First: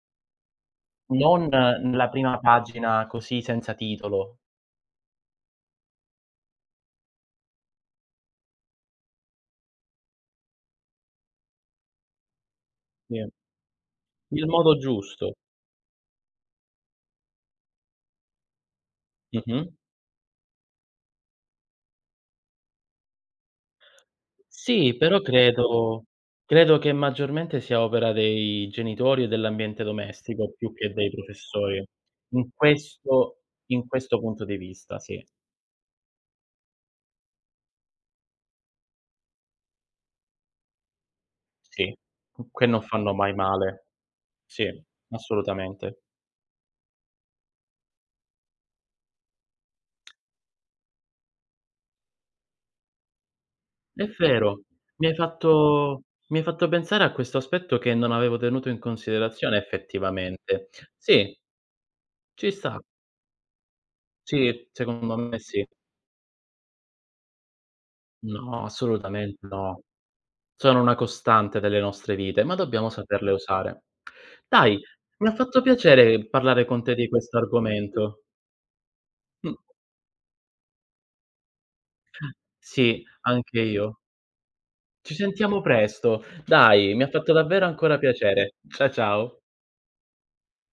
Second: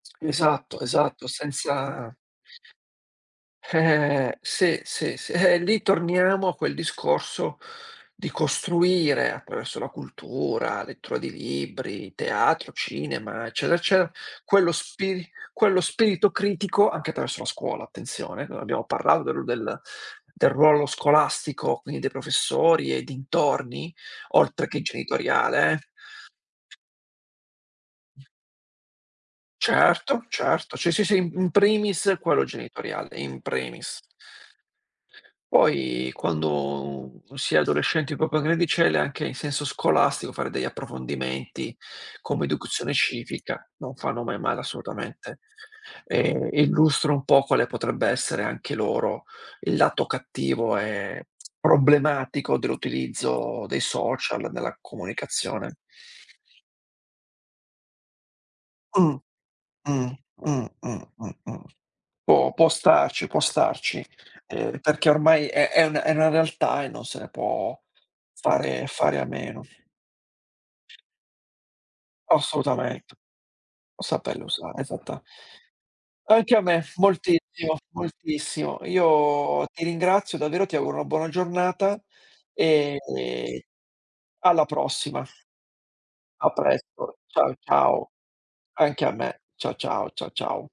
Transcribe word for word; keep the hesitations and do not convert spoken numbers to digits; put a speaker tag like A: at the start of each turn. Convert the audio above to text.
A: Esatto, esatto,
B: Non n la
A: senza
B: prima pagina così senza titolo.
A: sì, sì, sì. Ehm, lì torniamo a quel discorso, di costruire, attraverso la cultura, lettura di libri, teatro,
B: Sì.
A: cinema, eccetera, eccetera,
B: Il
A: quello
B: modo
A: spiri
B: giusto.
A: quello spirito critico, anche attraverso la scuola, attenzione non abbiamo parlato del
B: Mh-mh.
A: del del ruolo scolastico, quindi dei professori e dintorni, oltre che
B: Sì, però
A: genitoriale, eh.
B: credo credo che maggiormente sia opera dei genitori e dell'ambiente
A: Certo,
B: domestico, più
A: certo. Ci
B: che
A: sì
B: dei
A: sì, im in
B: professori.
A: primis quello
B: In
A: genitoriale,
B: questo
A: in
B: in
A: primis.
B: questo punto di vista, sì.
A: Poi quando, un si è adolescenti un po' più grandicelle, anche in senso scolastico fare degli approfondimenti
B: Sì,
A: come
B: que non
A: educazione
B: fanno mai
A: civica
B: male.
A: non fanno mai male
B: Sì,
A: assolutamente.
B: assolutamente.
A: Ehm, illustra un po' quale potrebbe essere anche loro il lato cattivo, ehm, problematico dell'utilizzo dei
B: È
A: social
B: vero,
A: nella
B: mi hai
A: comunicazione.
B: fatto mi hai fatto pensare a questo aspetto che non avevo tenuto in
A: Mh,
B: considerazione
A: mh, mh,
B: effettivamente.
A: mh, mh,
B: Sì.
A: mh.
B: Ci
A: Può può
B: sta.
A: starci, può starci.
B: Sì,
A: Ehm, perché
B: secondo me
A: ormai
B: sì.
A: è è una è una realtà e non se ne può
B: No,
A: fare fare a
B: assolutamente
A: meno.
B: no. Sono una costante delle nostre vite, ma dobbiamo
A: Assolutamente.
B: saperle usare.
A: Saperli
B: Dai,
A: usare, esatta
B: mi ha fatto piacere
A: Anche a
B: parlare con
A: me,
B: te di questo
A: moltissimo,
B: argomento.
A: moltissimo.
B: Mh.
A: Io ti ringrazio davvero, ti auguro una buona giornata,
B: Sì,
A: ehm,
B: anche io.
A: alla
B: Ci
A: prossima.
B: sentiamo presto.
A: A
B: Dai, mi ha
A: presto.
B: fatto
A: Ciao,
B: davvero ancora
A: ciao.
B: piacere. Cia
A: Anche a me.
B: ciao.
A: Ciao, ciao, ciao, ciao.